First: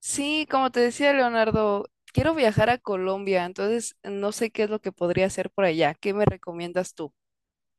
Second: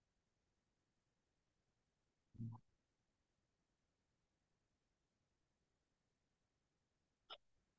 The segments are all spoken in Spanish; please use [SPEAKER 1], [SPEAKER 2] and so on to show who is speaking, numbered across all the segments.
[SPEAKER 1] Sí, como te decía Leonardo, quiero viajar a Colombia, entonces no sé qué es lo que podría hacer por allá. ¿Qué me recomiendas tú?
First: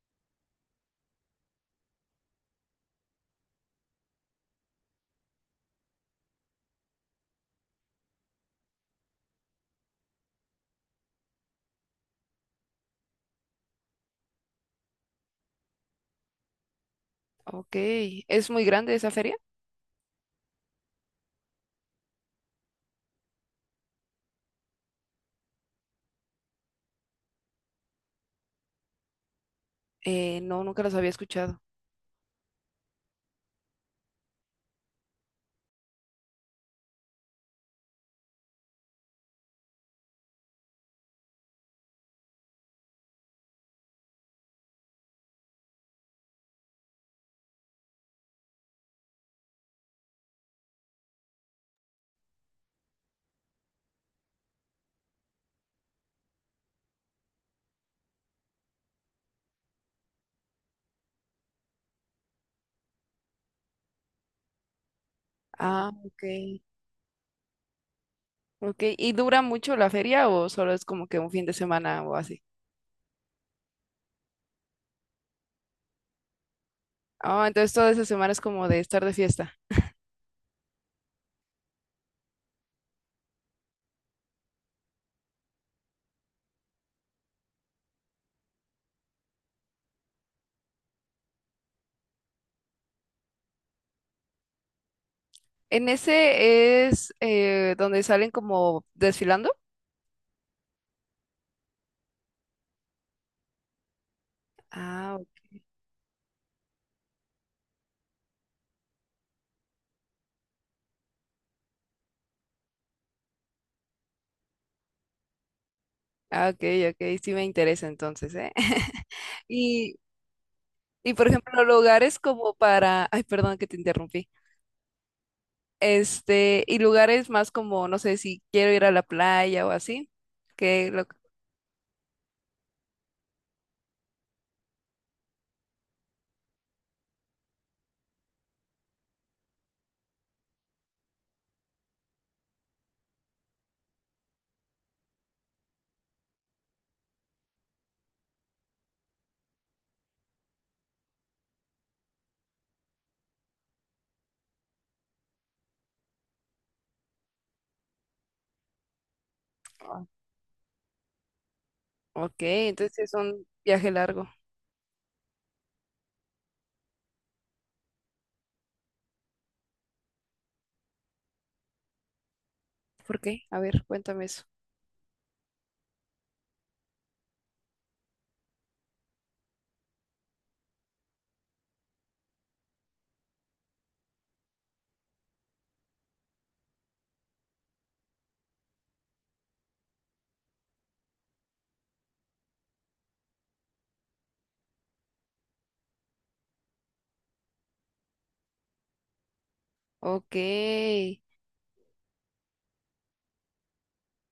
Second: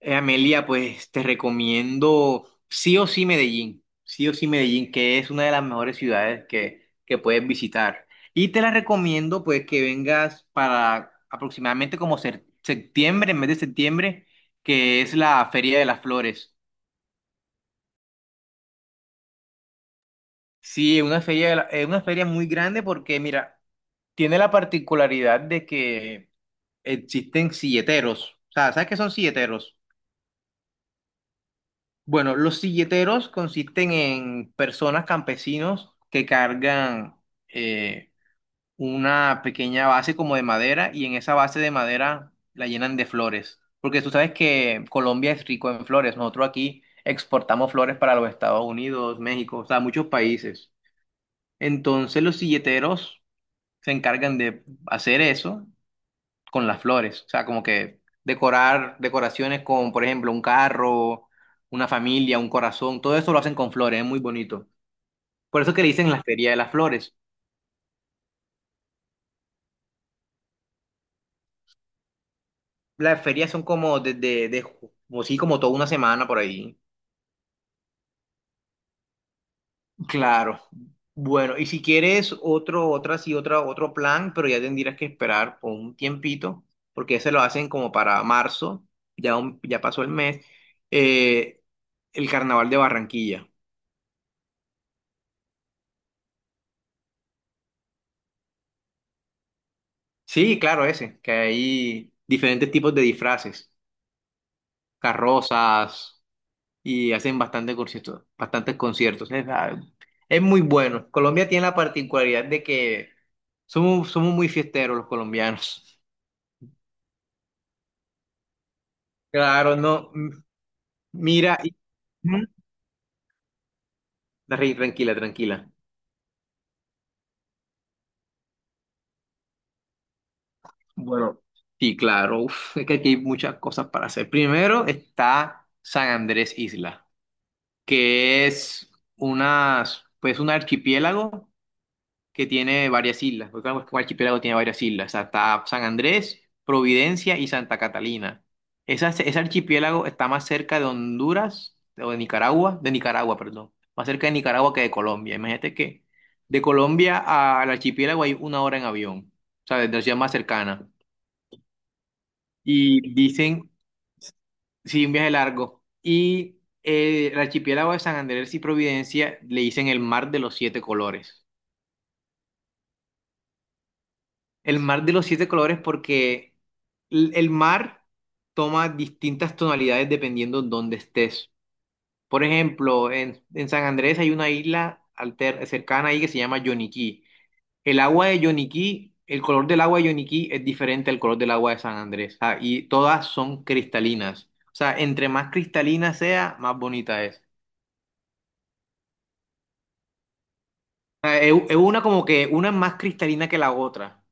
[SPEAKER 2] Amelia, pues te recomiendo sí o sí Medellín, sí o sí Medellín, que es una de las mejores ciudades que puedes visitar. Y te la recomiendo pues que vengas para aproximadamente septiembre, en mes de septiembre, que es la Feria de las Flores.
[SPEAKER 1] Ok, ¿es muy grande esa feria?
[SPEAKER 2] Sí, es una feria muy grande porque, mira, tiene la particularidad de que existen silleteros. O sea, ¿sabes qué son silleteros?
[SPEAKER 1] No, nunca los había escuchado.
[SPEAKER 2] Bueno, los silleteros consisten en personas campesinos que cargan eh, una pequeña base como de madera y en esa base de madera la llenan de flores. Porque tú sabes que Colombia es rico en flores. Nosotros aquí exportamos flores para los Estados Unidos, México, o sea, muchos países. Entonces los silleteros se encargan de hacer eso con las flores, o sea, como que decorar decoraciones con, por ejemplo, un carro, una familia, un corazón, todo eso lo hacen con flores, es muy bonito. Por eso que le
[SPEAKER 1] Ah,
[SPEAKER 2] dicen la
[SPEAKER 1] ok.
[SPEAKER 2] Feria de las Flores.
[SPEAKER 1] Ok, ¿y dura mucho la feria o solo es como que un fin de semana o así?
[SPEAKER 2] Las ferias son como desde, de- ju- como sí, como toda una semana por ahí.
[SPEAKER 1] Ah, entonces toda esa semana es como de estar de fiesta.
[SPEAKER 2] Claro. Bueno, y si quieres otro, otra, sí, otra, otro plan, pero ya tendrías que esperar por un tiempito, porque ese lo hacen como para marzo, ya, ya pasó el mes, eh, el Carnaval de Barranquilla.
[SPEAKER 1] ¿En ese es donde salen como desfilando?
[SPEAKER 2] Sí, claro, ese, que hay diferentes tipos de disfraces,
[SPEAKER 1] Ah, ok,
[SPEAKER 2] carrozas, y hacen bastante conciertos, bastantes conciertos. Es muy bueno. Colombia tiene la particularidad de que somos muy fiesteros los colombianos.
[SPEAKER 1] ah, ok, ok, sí me interesa entonces, ¿eh?
[SPEAKER 2] Claro,
[SPEAKER 1] Y
[SPEAKER 2] no, m-
[SPEAKER 1] Y por
[SPEAKER 2] mira,
[SPEAKER 1] ejemplo,
[SPEAKER 2] y-
[SPEAKER 1] lugares
[SPEAKER 2] Ujú.
[SPEAKER 1] como para, ay, perdón que te interrumpí.
[SPEAKER 2] Darry, tranquila, tranquila.
[SPEAKER 1] Este, y lugares más como, no sé, si quiero ir a la playa o así, que lo...
[SPEAKER 2] Bueno, sí, claro, uf, es que aquí hay muchas cosas para hacer. Primero está San Andrés Isla, que es unas, pues un archipiélago que tiene varias islas, porque claro, es que un archipiélago tiene varias islas, o sea, está San Andrés, Providencia y Santa Catalina. Ese archipiélago está más cerca de Honduras, o de Nicaragua, perdón, más cerca de Nicaragua que de Colombia. Imagínate que de Colombia al archipiélago hay una hora en avión, o sea, desde la
[SPEAKER 1] Ah,
[SPEAKER 2] ciudad más cercana.
[SPEAKER 1] ok, entonces es
[SPEAKER 2] Y
[SPEAKER 1] un
[SPEAKER 2] dicen,
[SPEAKER 1] viaje largo.
[SPEAKER 2] sí, un viaje largo. Y el archipiélago de San Andrés y Providencia le dicen el mar de los siete colores.
[SPEAKER 1] ¿Por qué? A ver, cuéntame eso.
[SPEAKER 2] El mar de los siete colores porque el mar toma distintas tonalidades dependiendo dónde estés. Por ejemplo, en San Andrés hay una isla cercana ahí que se llama Yoniquí. El agua de Yoniquí, el color del agua de Yoniquí es diferente al color del agua de San Andrés. Ah, y todas son cristalinas. O sea, entre más cristalina sea, más bonita es.
[SPEAKER 1] Ok,
[SPEAKER 2] O sea, es una como que una es más cristalina que la otra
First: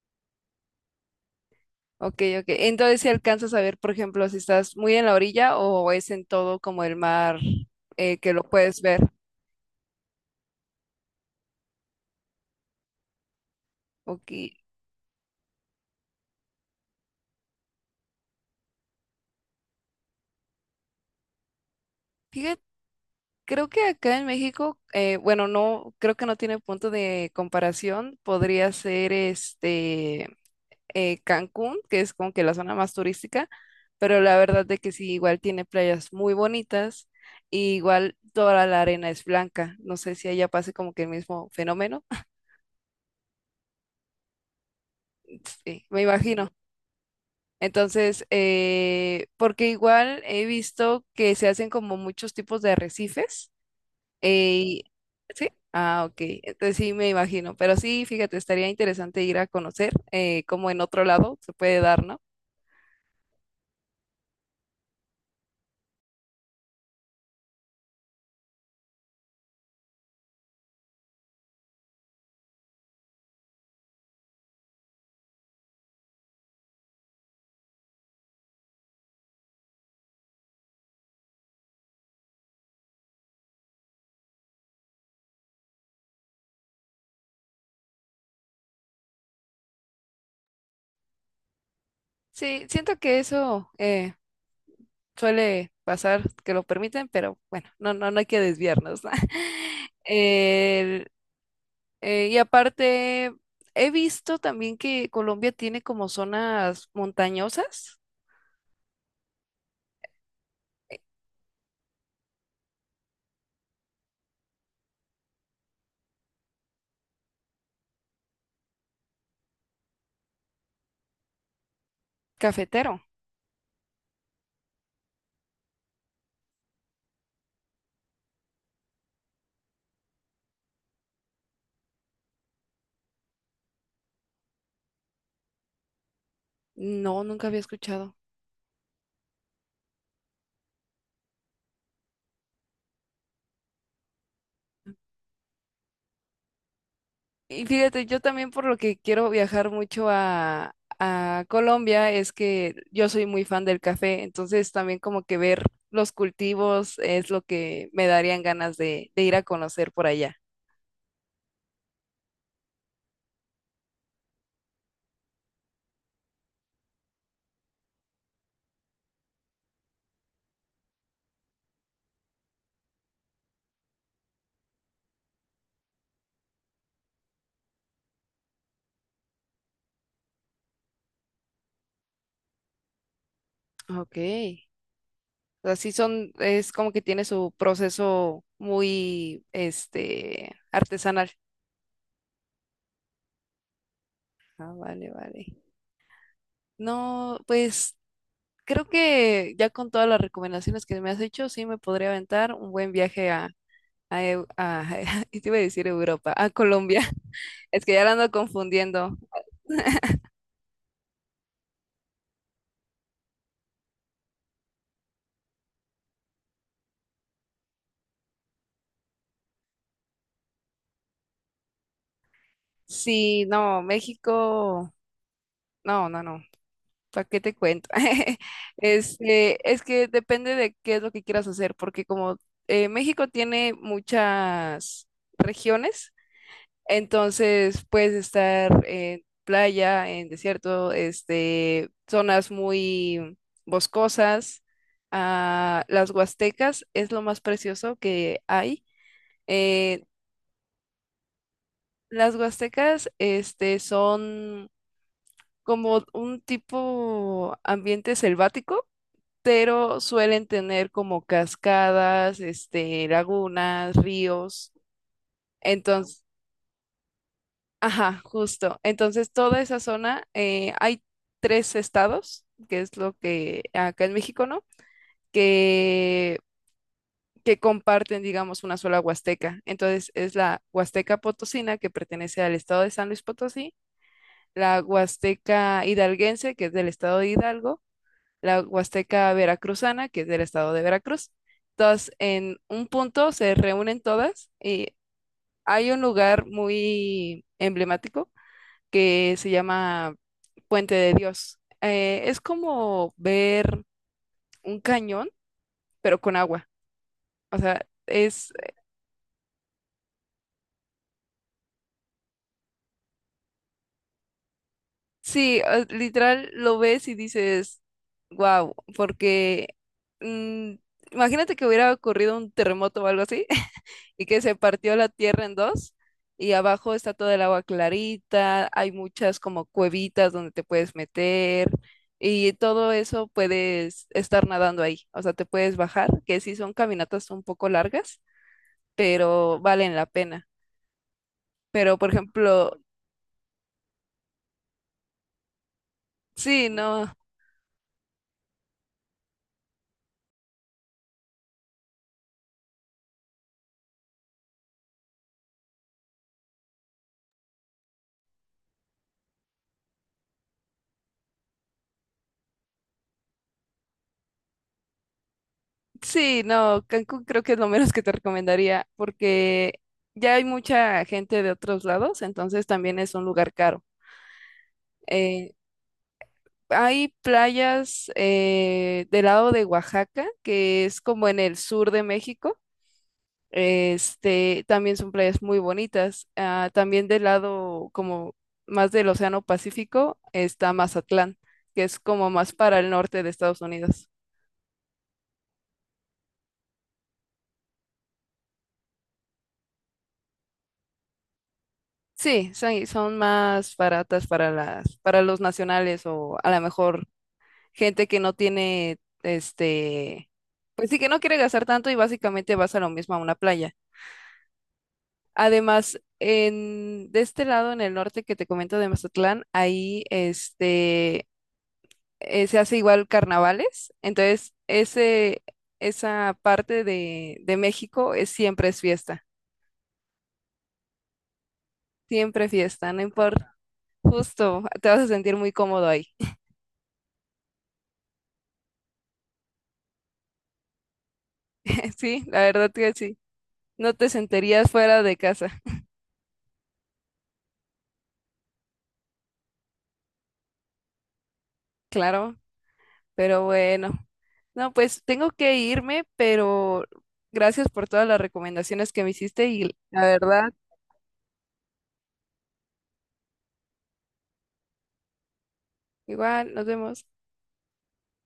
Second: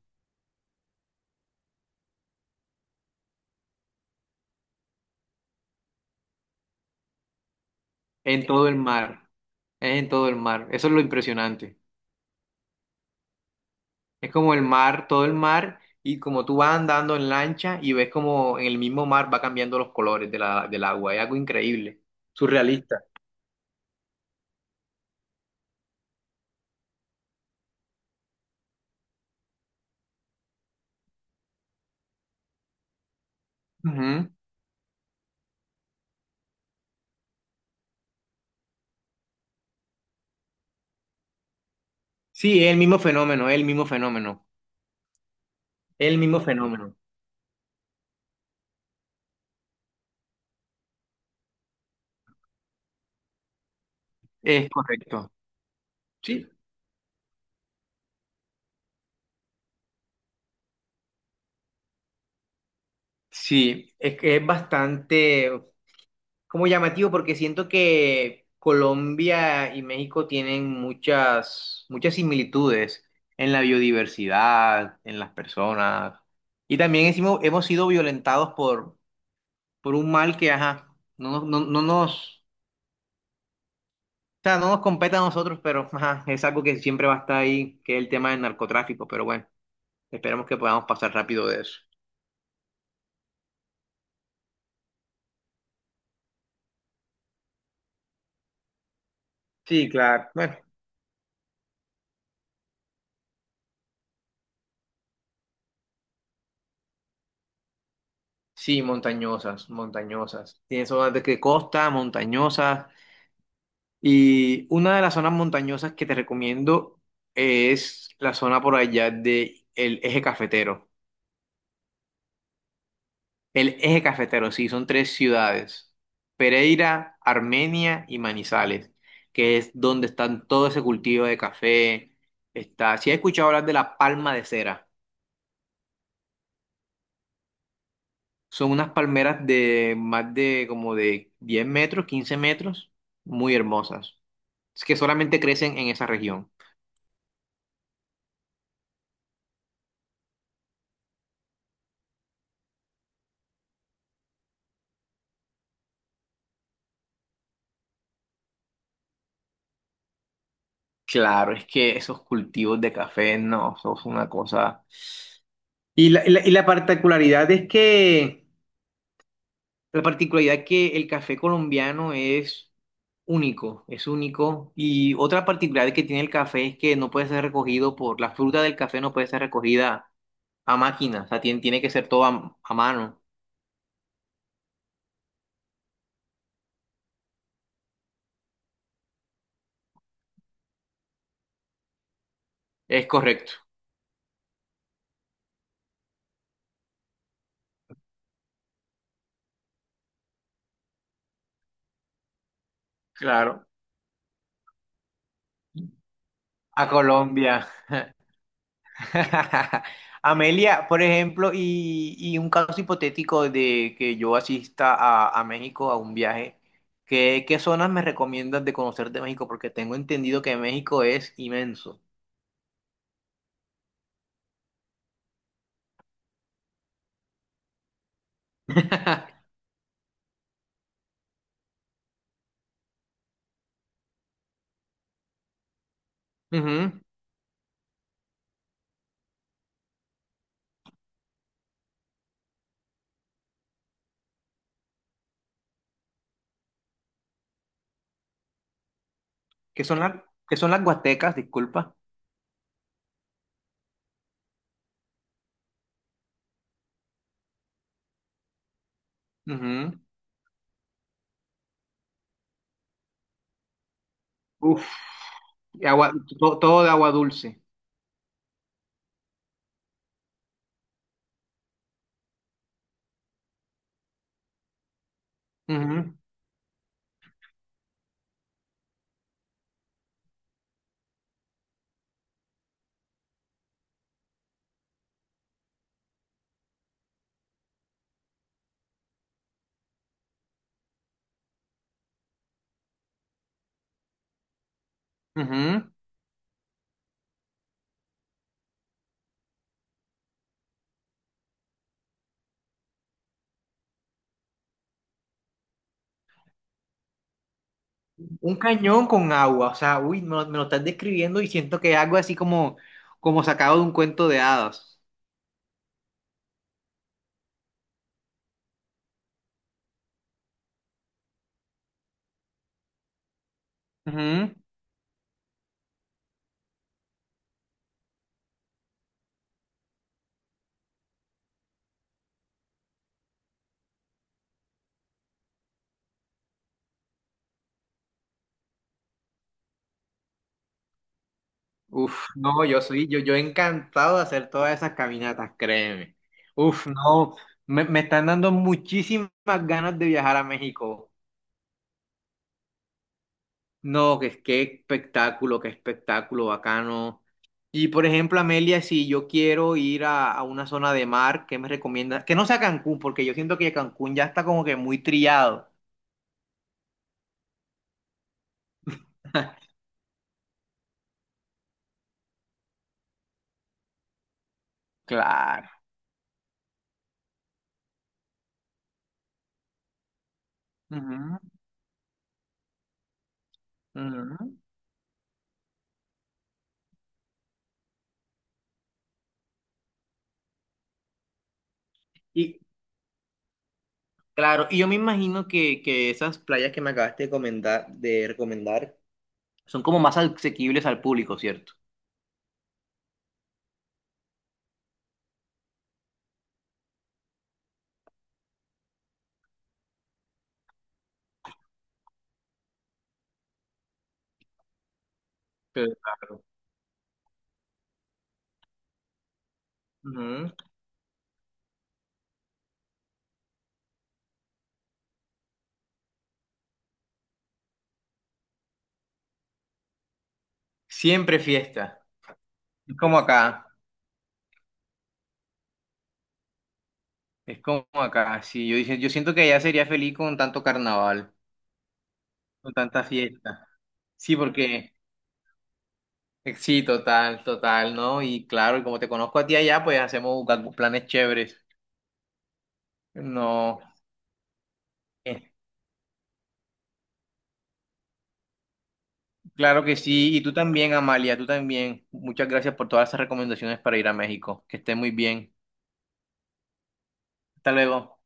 [SPEAKER 1] ok, ok. Entonces si alcanzas a ver, por ejemplo, si estás muy en la orilla o es en todo como el mar, que lo
[SPEAKER 2] en todo el
[SPEAKER 1] puedes ver.
[SPEAKER 2] mar. Es en todo el mar. Eso es lo impresionante.
[SPEAKER 1] Ok.
[SPEAKER 2] Es como el mar, todo el mar, y como tú vas andando en lancha y ves como en el mismo mar va cambiando los colores de la, del agua. Es algo increíble, surrealista.
[SPEAKER 1] Creo que acá en México, bueno, no, creo que no tiene punto de comparación. Podría ser este, Cancún, que es como que la zona más turística, pero
[SPEAKER 2] Ujú.
[SPEAKER 1] la verdad de que sí, igual tiene playas muy bonitas, y igual toda la arena es blanca. No sé si allá pase como que el mismo fenómeno.
[SPEAKER 2] Sí, es el mismo fenómeno, es el mismo fenómeno,
[SPEAKER 1] Sí, me
[SPEAKER 2] es el mismo
[SPEAKER 1] imagino.
[SPEAKER 2] fenómeno.
[SPEAKER 1] Entonces, porque igual he visto que se hacen como muchos tipos de arrecifes.
[SPEAKER 2] Es
[SPEAKER 1] Ey,
[SPEAKER 2] correcto.
[SPEAKER 1] ¿sí? Ah, ok.
[SPEAKER 2] Sí.
[SPEAKER 1] Entonces sí me imagino. Pero sí, fíjate, estaría interesante ir a conocer, cómo en otro lado se puede dar, ¿no?
[SPEAKER 2] Sí, es que es bastante como llamativo porque siento que Colombia y México tienen muchas, muchas similitudes en la biodiversidad, en las personas. Y también hemos sido violentados por un mal que, ajá, no, no nos, o sea, no nos compete a nosotros, pero ajá, es algo que siempre va a estar ahí, que es el tema del narcotráfico. Pero bueno, esperemos que podamos pasar rápido de eso.
[SPEAKER 1] Sí, siento que eso, suele pasar, que lo permiten, pero bueno, no, no, no hay que desviarnos, ¿no?
[SPEAKER 2] Sí, claro. Bueno,
[SPEAKER 1] El- y aparte, he visto también que Colombia tiene como zonas montañosas,
[SPEAKER 2] sí, montañosas, montañosas. Tiene zonas de que costa, montañosas. Y una de las zonas montañosas que te recomiendo es la zona por allá de el Eje Cafetero.
[SPEAKER 1] cafetero.
[SPEAKER 2] El Eje Cafetero, sí, son tres ciudades, Pereira, Armenia y Manizales, que es donde están todo ese cultivo de café. Está, si has escuchado hablar de la palma de cera,
[SPEAKER 1] No, nunca había escuchado.
[SPEAKER 2] son unas palmeras de más de como de 10 metros, 15 metros, muy hermosas, es que solamente crecen en esa región.
[SPEAKER 1] Y fíjate, yo también por lo que quiero viajar mucho a Colombia es que yo soy muy fan del café, entonces también como que ver los cultivos es lo que me darían ganas de ir a conocer por allá.
[SPEAKER 2] Claro, es que esos cultivos de café no, son una cosa. Y la particularidad que el café colombiano es único, es único. Y otra particularidad que tiene el café es que no puede ser recogido por, la fruta del café no puede ser recogida a máquina, o sea, tiene que ser todo a mano.
[SPEAKER 1] Ok, así son, es como que tiene su proceso muy, este, artesanal.
[SPEAKER 2] Es correcto.
[SPEAKER 1] Ah, vale, vale. No, pues creo que ya con todas las recomendaciones que me has hecho, sí me podría aventar un buen viaje a,
[SPEAKER 2] Claro.
[SPEAKER 1] Y te iba a decir Europa, a
[SPEAKER 2] A
[SPEAKER 1] Colombia.
[SPEAKER 2] Colombia.
[SPEAKER 1] Es que ya la ando confundiendo.
[SPEAKER 2] Amelia, por ejemplo, y un caso hipotético de que yo asista a México a un viaje, ¿qué zonas me recomiendas de conocer de México? Porque tengo entendido que México es inmenso.
[SPEAKER 1] Sí, no, México, no, no, no, ¿para qué te cuento? Este, es que depende de qué es lo que quieras hacer, porque como, México tiene muchas regiones.
[SPEAKER 2] Ujú.
[SPEAKER 1] Entonces puedes estar en playa, en desierto, este, zonas muy boscosas. Ah, las huastecas es lo más precioso que hay.
[SPEAKER 2] ¿Qué son
[SPEAKER 1] Eh,
[SPEAKER 2] las, qué son las Huastecas? Disculpa.
[SPEAKER 1] las huastecas, este, son como un tipo ambiente selvático,
[SPEAKER 2] Ujú.
[SPEAKER 1] pero suelen tener como cascadas, este, lagunas, ríos.
[SPEAKER 2] Uf, y agua,
[SPEAKER 1] Entonces,
[SPEAKER 2] todo de agua dulce.
[SPEAKER 1] ajá, justo. Entonces, toda esa zona, hay tres estados, que es lo que acá en México, ¿no?
[SPEAKER 2] Ujú,
[SPEAKER 1] Que, que comparten, digamos, una sola huasteca. Entonces, es la Huasteca Potosina, que pertenece al estado de San Luis Potosí, la Huasteca Hidalguense, que es del estado de Hidalgo, la Huasteca Veracruzana, que es del estado de Veracruz. Entonces, en un punto se reúnen todas y
[SPEAKER 2] ujú.
[SPEAKER 1] hay un lugar muy emblemático que se llama Puente de Dios. Es como ver un cañón, pero con agua. O sea, es,
[SPEAKER 2] Un cañón con agua, o sea, uy, me lo estás describiendo y siento que es algo así como sacado de un cuento de hadas.
[SPEAKER 1] sí, literal lo ves y dices, wow, porque mm, imagínate que hubiera ocurrido un terremoto o algo así, y que se
[SPEAKER 2] Ujú.
[SPEAKER 1] partió la tierra en dos y abajo está todo el agua clarita, hay muchas como cuevitas donde te puedes meter y todo eso puedes estar nadando ahí, o sea, te puedes bajar, que sí son caminatas un poco largas, pero valen la pena. Pero, por
[SPEAKER 2] Uf, no,
[SPEAKER 1] ejemplo,
[SPEAKER 2] yo encantado de hacer todas esas caminatas, créeme.
[SPEAKER 1] sí,
[SPEAKER 2] Uf,
[SPEAKER 1] no,
[SPEAKER 2] no, me están dando muchísimas ganas de viajar a México. No, que qué espectáculo bacano. Y por ejemplo, Amelia, si yo quiero ir a una zona de mar, ¿qué me recomiendas? Que no sea Cancún, porque yo siento que Cancún ya está como que muy trillado.
[SPEAKER 1] sí, no, Cancún creo que es lo menos que te recomendaría porque ya hay mucha gente de otros lados, entonces también es un lugar caro. Eh,
[SPEAKER 2] Claro.
[SPEAKER 1] Hay playas, del lado de Oaxaca, que es como
[SPEAKER 2] Ujú,
[SPEAKER 1] en el sur de México.
[SPEAKER 2] ujú.
[SPEAKER 1] Este, también son playas muy bonitas. Ah, también del lado como más del Océano Pacífico está Mazatlán, que es como más
[SPEAKER 2] Y
[SPEAKER 1] para el norte de Estados Unidos.
[SPEAKER 2] claro, y yo me imagino que esas playas que me acabaste de comentar, de recomendar son como más asequibles al público, ¿cierto?
[SPEAKER 1] Sí, son, son más baratas para las, para los nacionales o a lo mejor gente que no tiene, este, pues sí que no quiere gastar tanto y básicamente vas a lo mismo a una playa.
[SPEAKER 2] Pero,
[SPEAKER 1] Además,
[SPEAKER 2] claro.
[SPEAKER 1] en, de este lado, en el norte que te comento de Mazatlán, ahí
[SPEAKER 2] Ujú.
[SPEAKER 1] este, se hace igual carnavales. Entonces, ese, esa parte de México es, siempre es fiesta,
[SPEAKER 2] Siempre fiesta.
[SPEAKER 1] siempre fiesta,
[SPEAKER 2] Es
[SPEAKER 1] no
[SPEAKER 2] como
[SPEAKER 1] importa.
[SPEAKER 2] acá.
[SPEAKER 1] Justo, te vas a sentir muy cómodo ahí.
[SPEAKER 2] Es como acá. Sí, yo dije, yo siento que allá sería feliz con tanto carnaval,
[SPEAKER 1] Sí, la verdad
[SPEAKER 2] con
[SPEAKER 1] que
[SPEAKER 2] tanta
[SPEAKER 1] sí.
[SPEAKER 2] fiesta.
[SPEAKER 1] No te
[SPEAKER 2] Sí,
[SPEAKER 1] sentirías
[SPEAKER 2] porque
[SPEAKER 1] fuera de casa,
[SPEAKER 2] sí, total, total, ¿no? Y claro, y como te conozco a ti allá, pues hacemos planes chéveres.
[SPEAKER 1] claro, pero
[SPEAKER 2] No.
[SPEAKER 1] bueno. No, pues tengo
[SPEAKER 2] eh,
[SPEAKER 1] que irme, pero gracias por todas las recomendaciones que me hiciste y
[SPEAKER 2] Claro que
[SPEAKER 1] la
[SPEAKER 2] sí, y
[SPEAKER 1] verdad.
[SPEAKER 2] tú también, Amalia, tú también. Muchas gracias por todas esas recomendaciones para ir a México. Que estés muy bien.
[SPEAKER 1] Igual, nos vemos.
[SPEAKER 2] Hasta luego.